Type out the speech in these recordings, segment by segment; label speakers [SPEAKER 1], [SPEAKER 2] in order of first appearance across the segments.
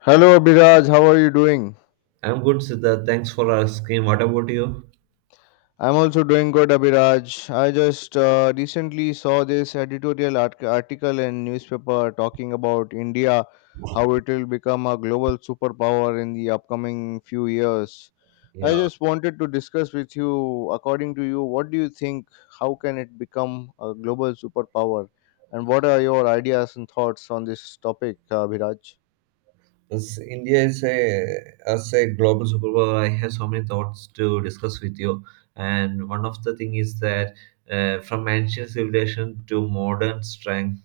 [SPEAKER 1] Hello, Abhiraj. How are you doing?
[SPEAKER 2] I'm good, Siddharth. Thanks for asking. What about you?
[SPEAKER 1] I'm also doing good, Abhiraj. I just recently saw this article in newspaper talking about India, how it will become a global superpower in the upcoming few years. I
[SPEAKER 2] Yeah.
[SPEAKER 1] just wanted to discuss with you, according to you, what do you think? How can it become a global superpower? And what are your ideas and thoughts on this topic, Abhiraj?
[SPEAKER 2] As India is a as a global superpower, I have so many thoughts to discuss with you. And one of the thing is that from ancient civilization to modern strength,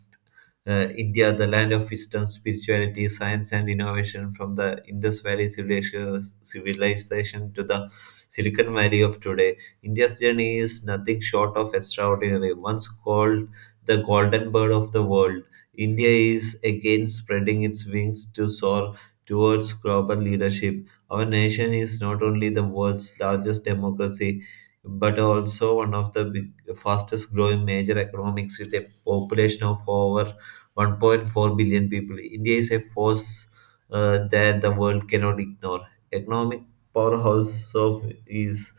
[SPEAKER 2] India, the land of wisdom, spirituality, science, and innovation, from the Indus Valley civilization to the Silicon Valley of today. India's journey is nothing short of extraordinary. Once called the golden bird of the world, India is again spreading its wings to soar towards global leadership. Our nation is not only the world's largest democracy, but also one of the big, fastest growing major economics. With a population of over 1.4 billion people, India is a force that the world cannot ignore. Economic powerhouse of is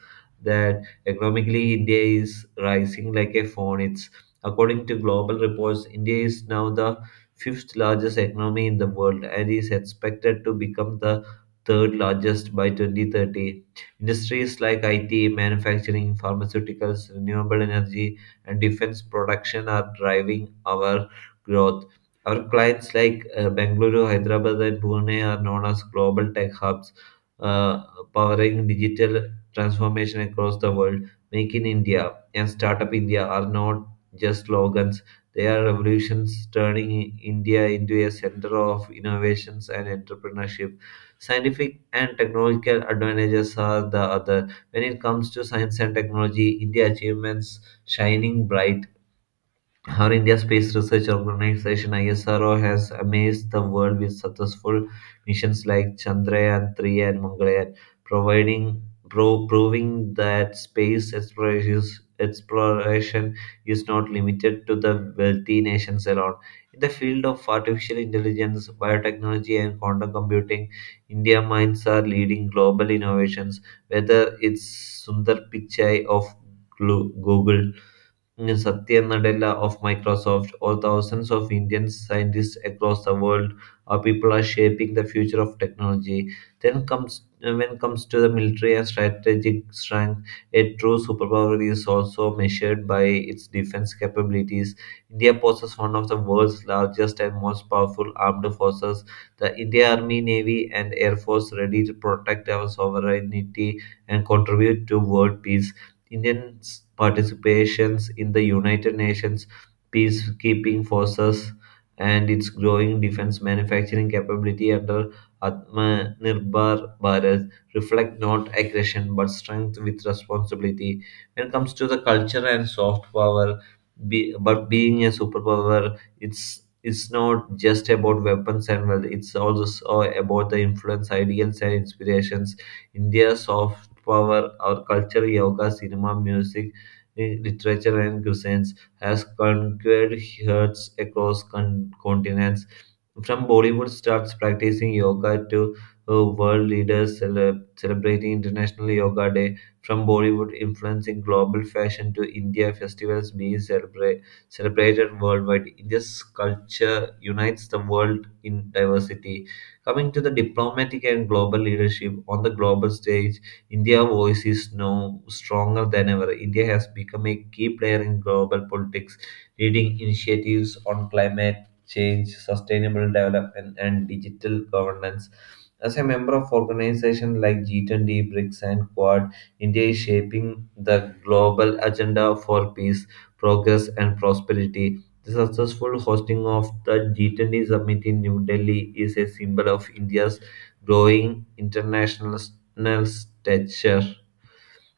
[SPEAKER 2] that economically India is rising like a phone. It's According to global reports, India is now the fifth largest economy in the world and is expected to become the third largest by 2030. Industries like IT, manufacturing, pharmaceuticals, renewable energy, and defense production are driving our growth. Our clients like Bengaluru, Hyderabad, and Pune are known as global tech hubs, uh, powering digital transformation across the world. Make in India and Startup India are not just slogans, they are revolutions turning India into a center of innovations and entrepreneurship. Scientific and technological advantages are the other. When it comes to science and technology, India achievements shining bright, our India Space Research Organization ISRO has amazed the world with successful missions like Chandrayaan 3 and Mangalyaan, providing proving that space exploration is not limited to the wealthy nations alone. In the field of artificial intelligence, biotechnology, and quantum computing, India minds are leading global innovations, whether it's Sundar Pichai of Google, Satya Nadella of Microsoft, or thousands of Indian scientists across the world, or people are shaping the future of technology. Then comes when it comes to the military and strategic strength, a true superpower is also measured by its defense capabilities. India possesses one of the world's largest and most powerful armed forces, the India Army, Navy, and Air Force, ready to protect our sovereignty and contribute to world peace. Indians' participations in the United Nations peacekeeping forces and its growing defense manufacturing capability under Atmanirbhar Bharat reflect not aggression but strength with responsibility. When it comes to the culture and soft power, but being a superpower, it's not just about weapons and wealth. It's also so about the influence, ideals, and inspirations. India's soft power, our culture, yoga, cinema, music, literature, and cuisines has conquered hearts across continents. From Bollywood stars practicing yoga to world leaders celebrating International Yoga Day, from Bollywood influencing global fashion to India festivals being celebrated worldwide, India's culture unites the world in diversity. Coming to the diplomatic and global leadership on the global stage, India's voice is now stronger than ever. India has become a key player in global politics, leading initiatives on climate change, sustainable development, and digital governance. As a member of organizations like G20, BRICS, and Quad, India is shaping the global agenda for peace, progress, and prosperity. The successful hosting of the G20 summit in New Delhi is a symbol of India's growing international stature.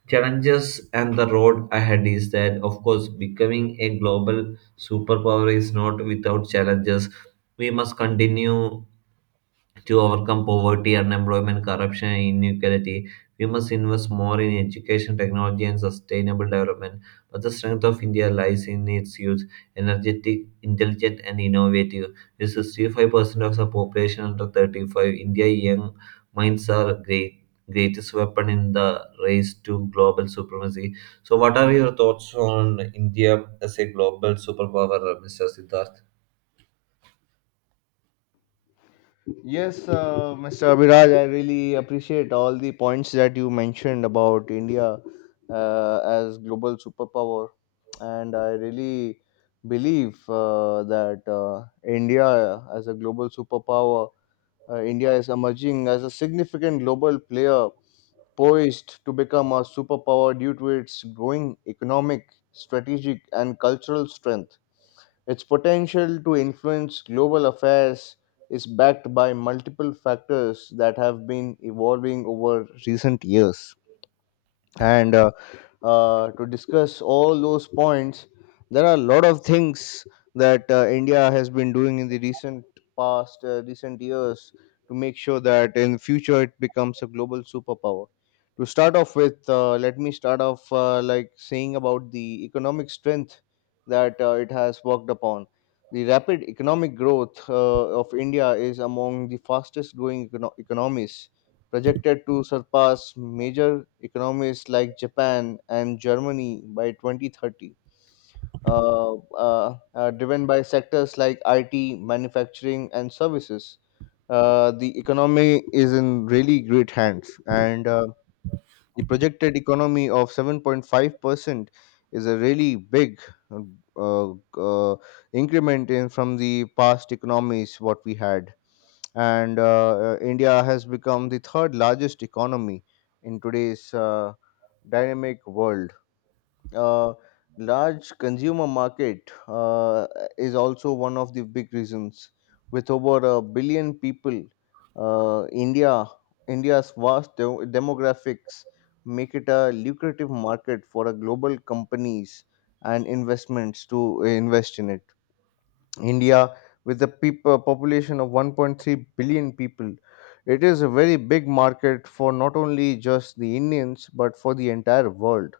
[SPEAKER 2] Challenges and the road ahead is that, of course, becoming a global superpower is not without challenges. We must continue to overcome poverty, unemployment, corruption, and inequality. We must invest more in education, technology, and sustainable development. But the strength of India lies in its youth, energetic, intelligent, and innovative. With 65% of the population under 35, India's young minds are great greatest weapon in the race to global supremacy. So, what are your thoughts on India as a global superpower, Mr. Siddharth?
[SPEAKER 1] Yes, Mr. Abhiraj, I really appreciate all the points that you mentioned about India as global superpower, and I really believe that India as a global superpower, India is emerging as a significant global player poised to become a superpower due to its growing economic, strategic, and cultural strength. Its potential to influence global affairs is backed by multiple factors that have been evolving over recent years. And to discuss all those points. There are a lot of things that India has been doing in the recent past, recent years to make sure that in future it becomes a global superpower. To start off with, let me start off like saying about the economic strength that it has worked upon. The rapid economic growth of India is among the fastest growing economies projected to surpass major economies like Japan and Germany by 2030, driven by sectors like IT, manufacturing, and services. The economy is in really great hands, and the projected economy of 7.5% is a really big uh, uh, increment in from the past economies what we had, and India has become the third largest economy in today's dynamic world. Uh, Large consumer market is also one of the big reasons. With over a billion people, uh, India India's vast demographics make it a lucrative market for a global companies and investments to invest in it. India, with a population of 1.3 billion people, it is a very big market for not only just the Indians but for the entire world.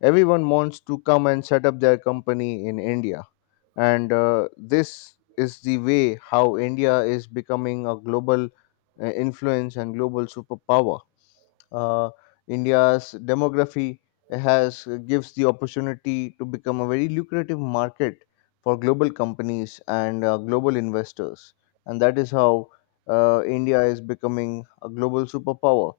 [SPEAKER 1] Everyone wants to come and set up their company in India. And this is the way how India is becoming a global influence and global superpower. Uh, India's demography has gives the opportunity to become a very lucrative market for global companies and global investors, and that is how India is becoming a global superpower.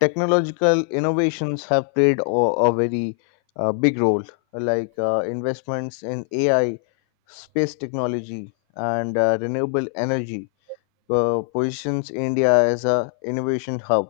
[SPEAKER 1] Technological innovations have played a very big role, like investments in ai, space technology, and renewable energy positions India as a innovation hub.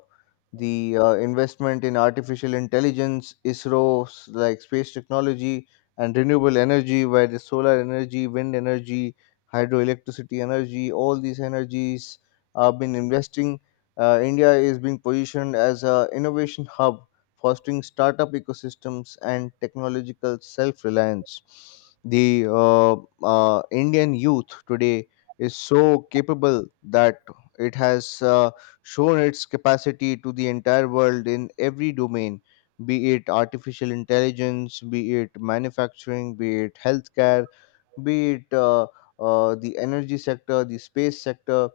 [SPEAKER 1] The investment in artificial intelligence, ISRO, like space technology and renewable energy, where the solar energy, wind energy, hydroelectricity energy, all these energies have been investing. India is being positioned as a innovation hub, fostering startup ecosystems and technological self-reliance. The Indian youth today is so capable that it has shown its capacity to the entire world in every domain, be it artificial intelligence, be it manufacturing, be it healthcare, be it the energy sector, the space sector,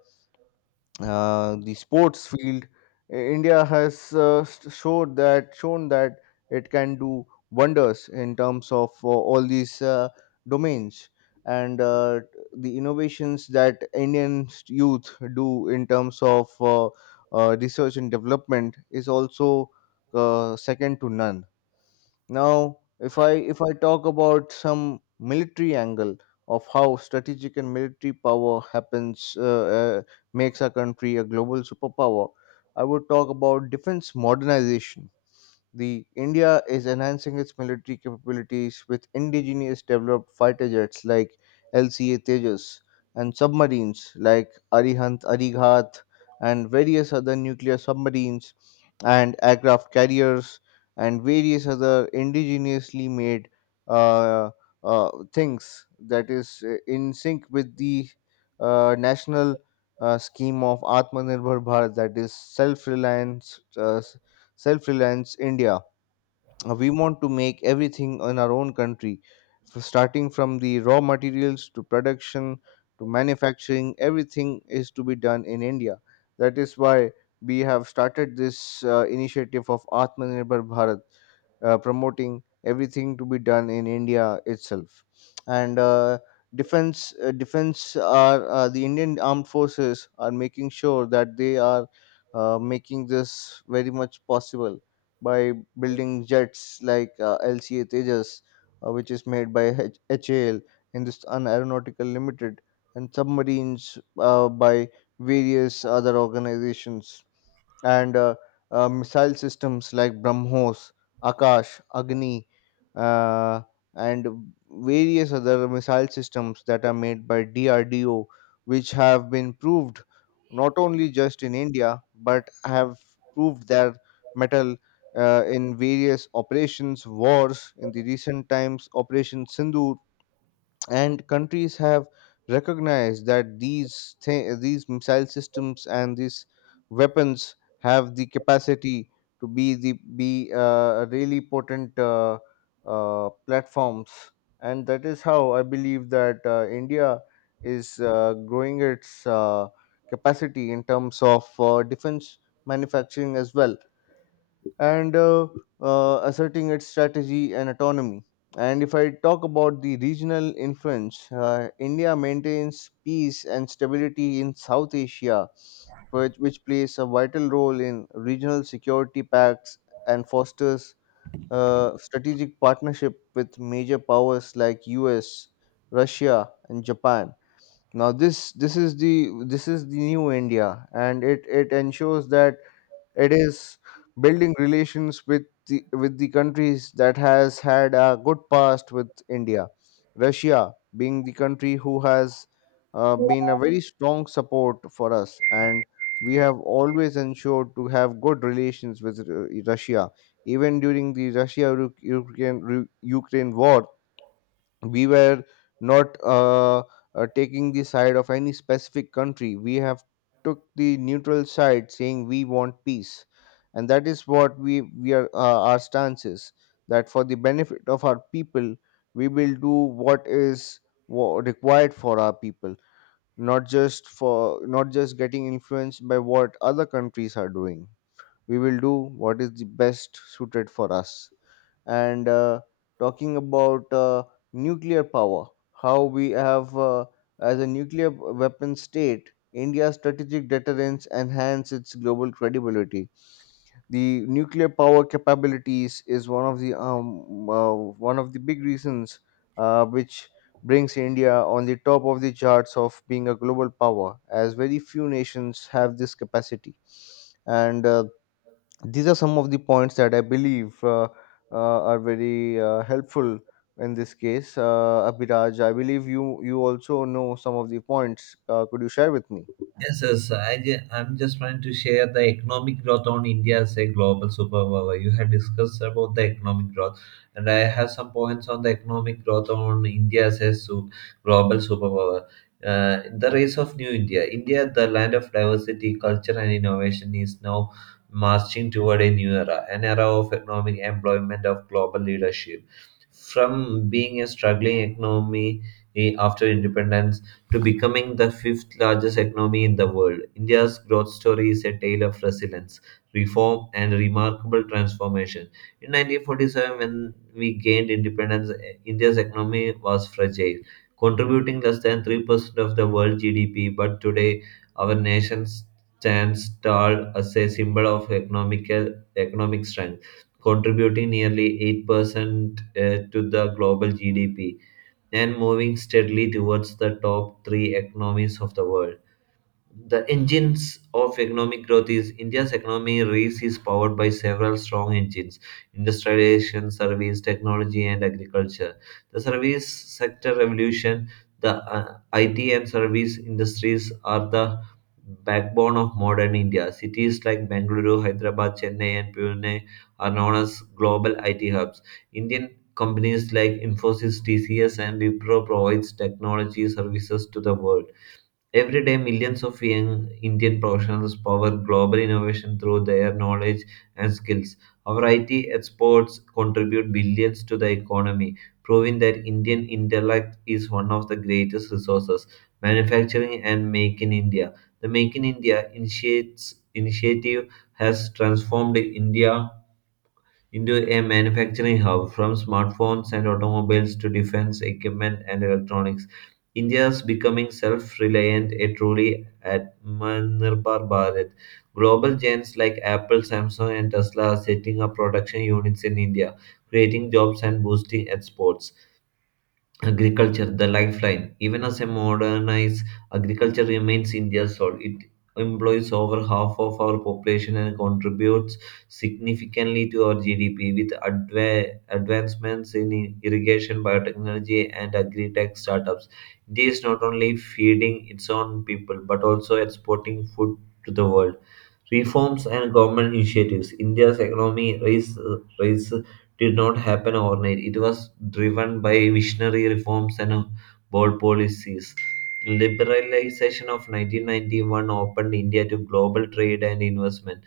[SPEAKER 1] the sports field. India has st- showed that shown that it can do wonders in terms of all these domains, and the innovations that Indian youth do in terms of research and development is also second to none. Now, if I talk about some military angle of how strategic and military power happens makes our country a global superpower, I would talk about defense modernization. The India is enhancing its military capabilities with indigenous developed fighter jets like LCA Tejas and submarines like Arihant Arighat and various other nuclear submarines and aircraft carriers and various other indigenously made uh, things that is in sync with the national scheme of Atmanirbhar Bharat, that is self-reliance, self reliance India. We want to make everything in our own country, starting from the raw materials to production to manufacturing, everything is to be done in India. That is why we have started this initiative of Atmanirbhar Bharat, promoting everything to be done in India itself. And defense are, the Indian armed forces are making sure that they are making this very much possible by building jets like LCA Tejas, which is made by HAL, Hindustan Aeronautical Limited, and submarines by various other organizations, and missile systems like BrahMos, Akash, Agni, uh, and various other missile systems that are made by DRDO, which have been proved not only just in India but have proved their metal in various operations, wars in the recent times, Operation Sindhu, and countries have recognized that these missile systems and these weapons have the capacity to be really potent platforms, and that is how I believe that India is growing its capacity in terms of defense manufacturing as well, and asserting its strategy and autonomy. And if I talk about the regional influence, India maintains peace and stability in South Asia, which plays a vital role in regional security pacts and fosters strategic partnership with major powers like US, Russia, and Japan. Now this is the new India, and it ensures that it is building relations with with the countries that has had a good past with India. Russia being the country who has been a very strong support for us, and we have always ensured to have good relations with Russia. Even during the Russia Ukraine war, we were not taking the side of any specific country. We have took the neutral side saying we want peace, and that is what we are, our stance is that for the benefit of our people we will do what is required for our people, not just getting influenced by what other countries are doing. We will do what is the best suited for us. And talking about nuclear power, how we have, as a nuclear weapon state, India's strategic deterrence enhance its global credibility. The nuclear power capabilities is one of the big reasons which brings India on the top of the charts of being a global power, as very few nations have this capacity. And these are some of the points that I believe are very helpful in this case. Abhiraj, I believe you also know some of the points. Could you share with me?
[SPEAKER 2] Yes, yes. I'm just trying to share the economic growth on India as a global superpower. You had discussed about the economic growth, and I have some points on the economic growth on India as a global superpower. Uh, the race of new India. India, the land of diversity, culture, and innovation, is now marching toward a new era, an era of economic employment of global leadership. From being a struggling economy after independence to becoming the fifth largest economy in the world. India's growth story is a tale of resilience, reform, and remarkable transformation. In 1947, when we gained independence, India's economy was fragile, contributing less than 3% of the world GDP. But today, our nation stands tall as a symbol of economic strength, contributing nearly 8% to the global GDP and moving steadily towards the top three economies of the world. The engines of economic growth is India's economy race is powered by several strong engines: industrialization, service, technology, and agriculture. The service sector revolution, the IT and service industries are the backbone of modern India. Cities like Bangalore, Hyderabad, Chennai, and Pune are known as global IT hubs. Indian companies like Infosys, TCS, and Wipro provides technology services to the world. Every day, millions of young Indian professionals power global innovation through their knowledge and skills. Our IT exports contribute billions to the economy, proving that Indian intellect is one of the greatest resources. Manufacturing and Make in India. The Make in India initiative has transformed India into a manufacturing hub, from smartphones and automobiles to defense equipment and electronics. India is becoming self reliant, a truly admirable Bharat. Global giants like Apple, Samsung, and Tesla are setting up production units in India, creating jobs and boosting exports. Agriculture, the lifeline. Even as a modernized agriculture remains India's soul, it employs over half of our population and contributes significantly to our GDP. With advancements in irrigation, biotechnology, and agri tech startups, India is not only feeding its own people but also exporting food to the world. Reforms and government initiatives. India's economy rise did not happen overnight. It was driven by visionary reforms and bold policies. Liberalization of 1991 opened India to global trade and investment.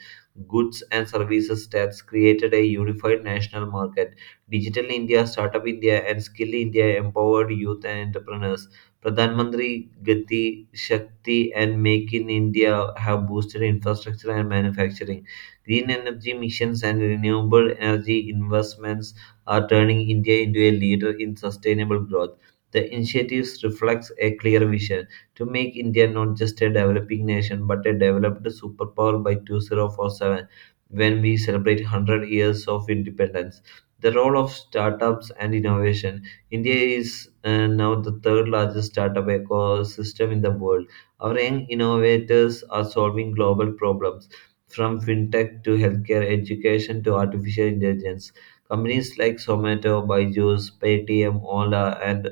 [SPEAKER 2] Goods and services tax created a unified national market. Digital India, Startup India, and Skill India empowered youth and entrepreneurs. Pradhan Mantri Gati Shakti and Make in India have boosted infrastructure and manufacturing. Green energy missions and renewable energy investments are turning India into a leader in sustainable growth. The initiatives reflects a clear vision to make India not just a developing nation but a developed superpower by 2047, when we celebrate 100 years of independence. The role of startups and innovation. India is now the third largest startup ecosystem in the world. Our young innovators are solving global problems from fintech to healthcare, education to artificial intelligence. Companies like Zomato, Byju's, Paytm, Ola, and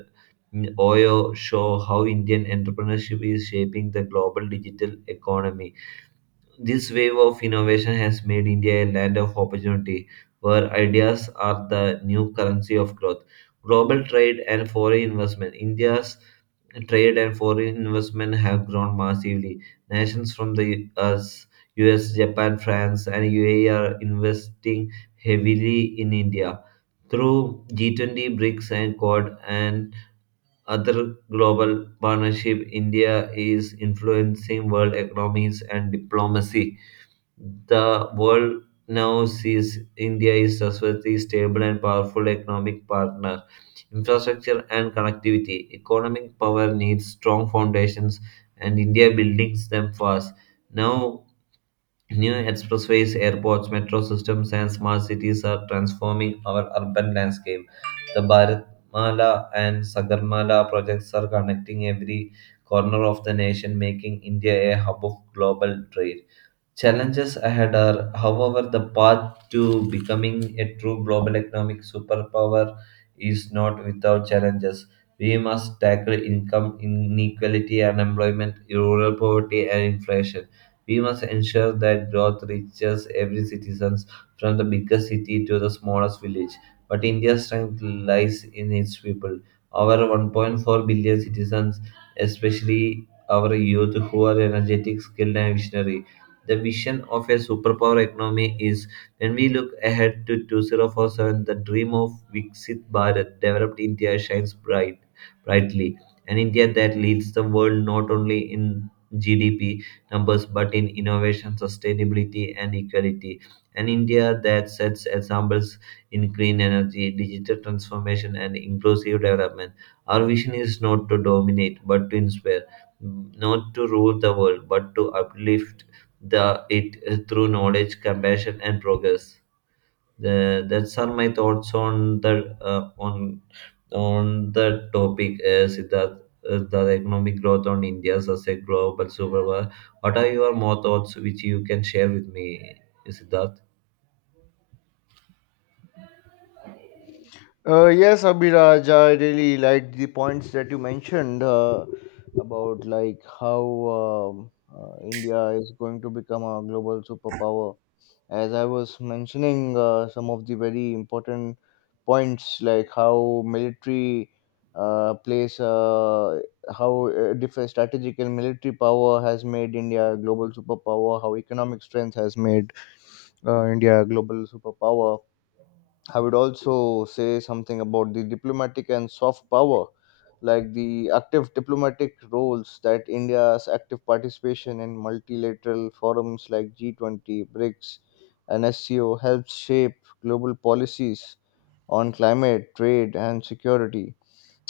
[SPEAKER 2] Oyo show how Indian entrepreneurship is shaping the global digital economy. This wave of innovation has made India a land of opportunity where ideas are the new currency of growth. Global trade and foreign investment. India's trade and foreign investment have grown massively. Nations from the US, Japan, France, and UAE are investing heavily in India through G20, BRICS, and Quad, and other global partnership. India is influencing world economies and diplomacy. The world now sees India is a trustworthy, stable, and powerful economic partner. Infrastructure and connectivity. Economic power needs strong foundations, and India builds them fast. Now, new expressways, airports, metro systems, and smart cities are transforming our urban landscape. The Bharatmala and Sagarmala projects are connecting every corner of the nation, making India a hub of global trade. Challenges ahead are, however, the path to becoming a true global economic superpower is not without challenges. We must tackle income inequality, unemployment, rural poverty, and inflation. We must ensure that growth reaches every citizen from the biggest city to the smallest village. But India's strength lies in its people. Our 1.4 billion citizens, especially our youth who are energetic, skilled, and visionary. The vision of a superpower economy is when we look ahead to 2047, the dream of Viksit Bharat, developed India, brightly. An India that leads the world not only in GDP numbers but in innovation, sustainability, and equality. An India that sets examples in clean energy, digital transformation, and inclusive development. Our vision is not to dominate but to inspire, not to rule the world but to uplift the it through knowledge, compassion, and progress. That's are my thoughts on the topic, Siddharth, the economic growth on India as a global superpower. What are your more thoughts which you can share with me, Siddharth?
[SPEAKER 1] Yes, Abhiraj, I really liked the points that you mentioned about like how India is going to become a global superpower. As I was mentioning, some of the very important points like how military uh, plays, uh, how different strategic and military power has made India a global superpower, how economic strength has made India a global superpower. I would also say something about the diplomatic and soft power, like the active diplomatic roles that India's active participation in multilateral forums like G20, BRICS, and SCO helps shape global policies on climate, trade, and security.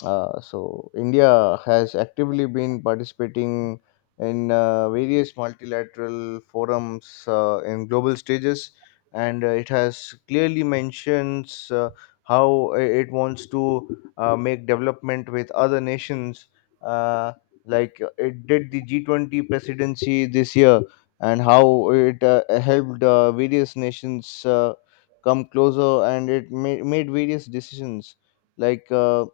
[SPEAKER 1] So, India has actively been participating in various multilateral forums in global stages, and it has clearly mentions how it wants to make development with other nations. Uh, like it did the G20 presidency this year, and how it helped various nations. Come closer and it made various decisions like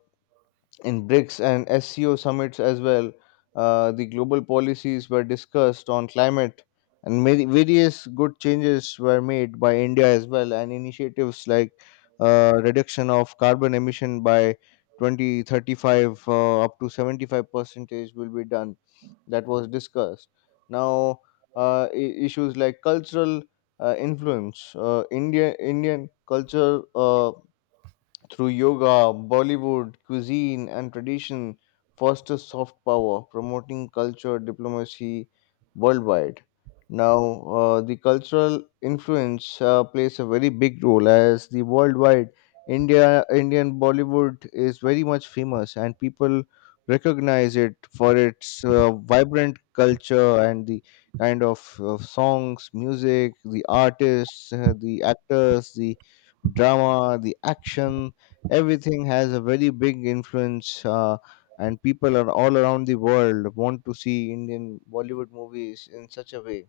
[SPEAKER 1] in BRICS and SCO summits as well. The global policies were discussed on climate, and many, various good changes were made by India as well, and initiatives like reduction of carbon emission by 2035, up to 75 percentage will be done. That was discussed. Now, issues like cultural influence, Indian culture. Through yoga, Bollywood, cuisine, and tradition, foster soft power, promoting culture diplomacy worldwide. Now, the cultural influence plays a very big role as the worldwide Indian Bollywood is very much famous, and people recognize it for its vibrant culture and the kind of songs, music, the artists, the actors, the drama, the action, everything has a very big influence, and people are all around the world want to see indian bollywood movies in such a way.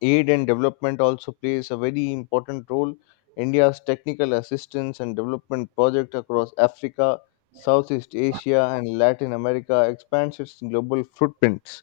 [SPEAKER 1] Aid and development also plays a very important role. India's technical assistance and development project across africa, southeast asia, and latin america expands its global footprints.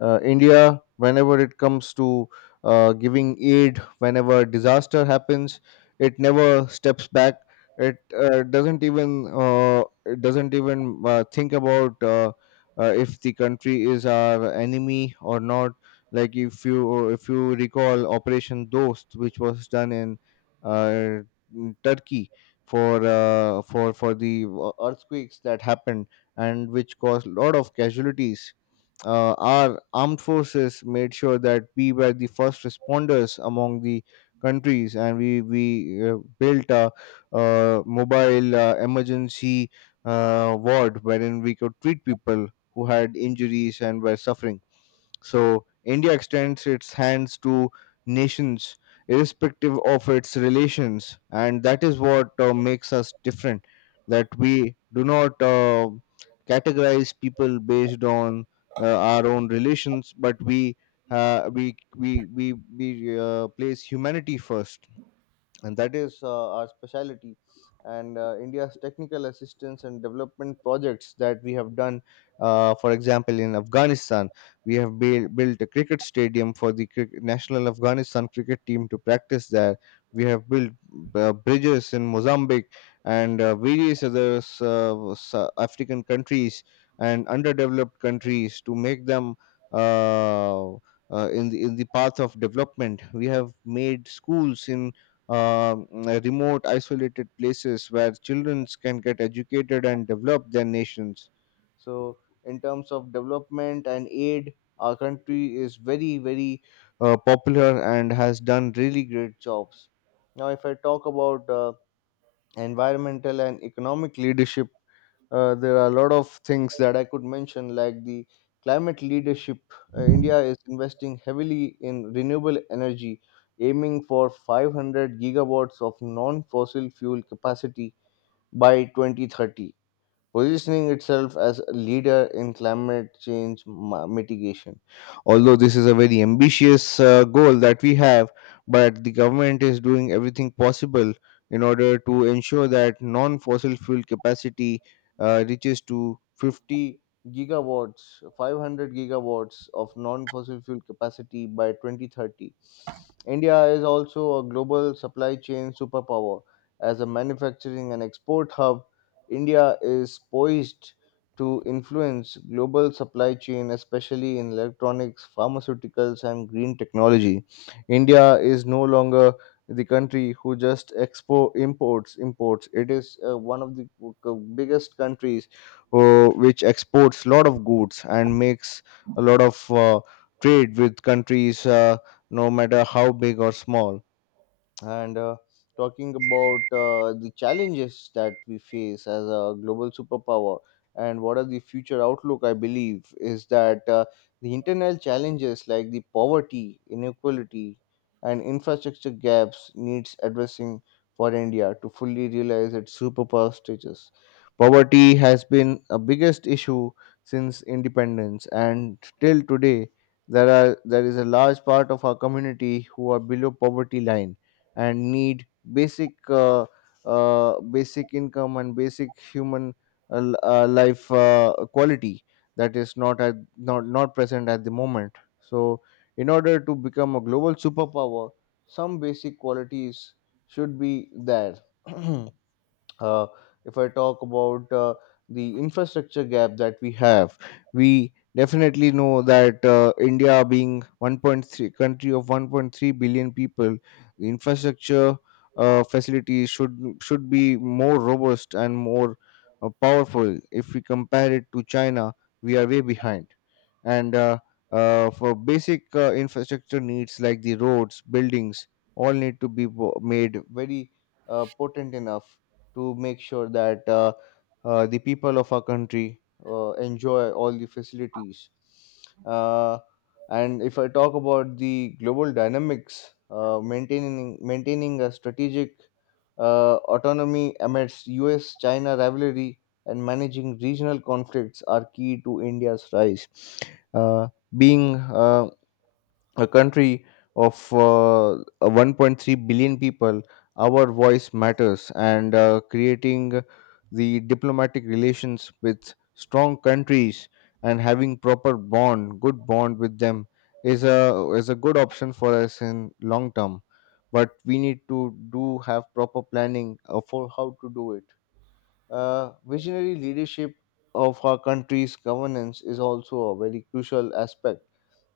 [SPEAKER 1] India, whenever it comes to giving aid, whenever disaster happens, it never steps back. It doesn't even it doesn't even think about if the country is our enemy or not. Like if you recall Operation Dost, which was done uh, in Turkey for the earthquakes that happened and which caused a lot of casualties. Our armed forces made sure that we were the first responders among the countries, and we built mobile emergency ward wherein we could treat people who had injuries and were suffering. So India extends its hands to nations irrespective of its relations, and that is what makes us different. That we do not categorize people based on our own relations, but we place humanity first, and that is our specialty. And India's technical assistance and development projects that we have done, for example in Afghanistan, we have built a cricket stadium for the national Afghanistan cricket team to practice there. We have built bridges in Mozambique and various other African countries and underdeveloped countries to make them uh, in the path of development. We have made schools in um, remote, isolated places where children can get educated and develop their nations. So, in terms of development and aid, our country is very, very popular and has done really great jobs. Now, if I talk about environmental and economic leadership, there are a lot of things that I could mention, like the climate leadership. India is investing heavily in renewable energy, aiming for 500 gigawatts of non fossil fuel capacity by 2030, positioning itself as a leader in climate change mitigation. Although this is a very ambitious goal that we have, but the government is doing everything possible in order to ensure that non fossil fuel capacity reaches to 50 gigawatts, 500 gigawatts of non fossil fuel capacity by 2030. India is also a global supply chain superpower. As a manufacturing and export hub, India is poised to influence global supply chain, especially in electronics, pharmaceuticals, and green technology. India is no longer the country who just expo imports imports. It is one of the biggest countries which exports a lot of goods and makes a lot of trade with countries, no matter how big or small. And talking about the challenges that we face as a global superpower and what are the future outlook, I believe is that the internal challenges like the poverty inequality and infrastructure gaps needs addressing for India to fully realize its superpower status. Poverty has been a biggest issue since independence, and till today there is a large part of our community who are below poverty line and need basic basic income and basic human life quality that is not at not present at the moment. So, in order to become a global superpower, some basic qualities should be there. uh, if I talk about the infrastructure gap that we have, we definitely know that India, being 1.3 country of 1.3 billion people, the infrastructure facilities should be more robust and more powerful. If we compare it to China, we are way behind, and for basic infrastructure needs like the roads, buildings, all need to be made very potent enough to make sure that the people of our country enjoy all the facilities. Uh, and if I talk about the global dynamics, maintaining a strategic autonomy amidst U.S.-China rivalry, and managing regional conflicts are key to India's rise. Uh, being A country of a 1.3 billion people, our voice matters, and creating the diplomatic relations with strong countries and having proper bond, good bond with them is a good option for us in long term. But we need to do have proper planning for how to do it. Visionary leadership of our country's governance is also a very crucial aspect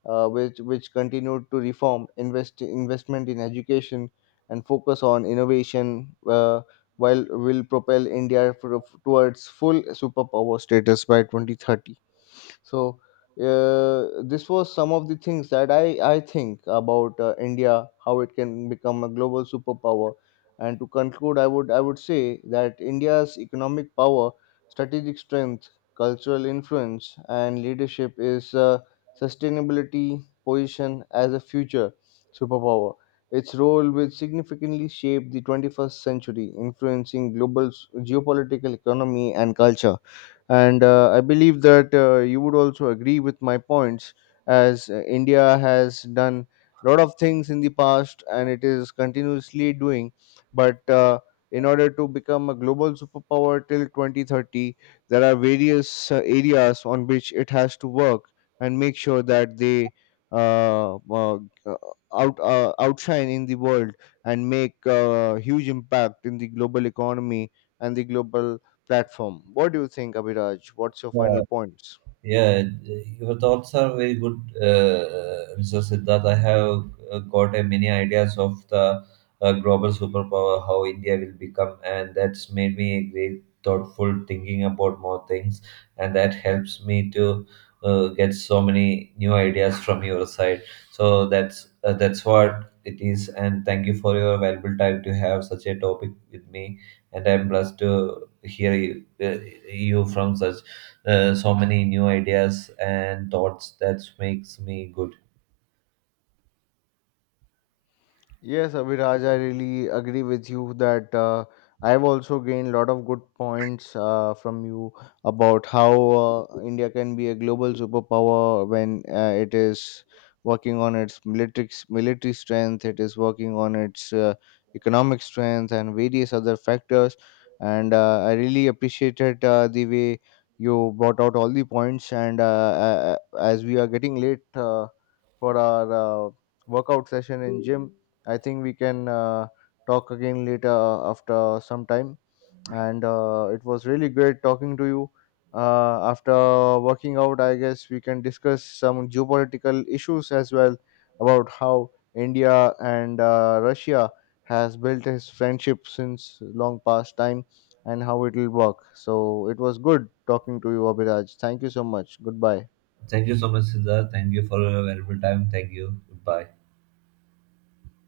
[SPEAKER 1] which continued to reform investment in education and focus on innovation, while will propel India towards full superpower status by 2030. So, this was some of the things that I think about India, how it can become a global superpower. And to conclude, I would say that India's economic power, strategic strength, cultural influence and leadership is sustainability position as a future superpower. Its role will significantly shape the 21st century, influencing global geopolitical economy and culture. And I believe that you would also agree with my points, as India has done a lot of things in the past and it is continuously doing. But in order to become a global superpower till 2030, there are various areas on which it has to work and make sure that they uh, uh, outshine in the world and make a huge impact in the global economy and the global platform. What do you think, Abhiraj? What's your
[SPEAKER 2] Yeah.
[SPEAKER 1] final points?
[SPEAKER 2] Yeah, your thoughts are very good, Mr. Siddharth. I have got a many ideas of the global superpower, how India will become, and that's made me very thoughtful thinking about more things, and that helps me to get so many new ideas from your side. So that's what it is, and thank you for your valuable time to have such a topic with me, and I'm blessed to hear you, you from such so many new ideas and thoughts that makes me good.
[SPEAKER 1] Yes, Abhiraj, I really agree with you that I've also gained a lot of good points from you about how India can be a global superpower when it is working on its military strength, it is working on its economic strength and various other factors. And I really appreciated the way you brought out all the points. And as we are getting late for our workout session in gym, I think we can talk again later after some time. And it was really great talking to you. After working out, I guess we can discuss some geopolitical issues as well, about how India and Russia has built his friendship since long past time and how it will work. So it was good talking to you, Abhiraj. Thank you so much. Goodbye.
[SPEAKER 2] Thank you so much, Siddha. Thank you for your valuable time. Thank you. Goodbye.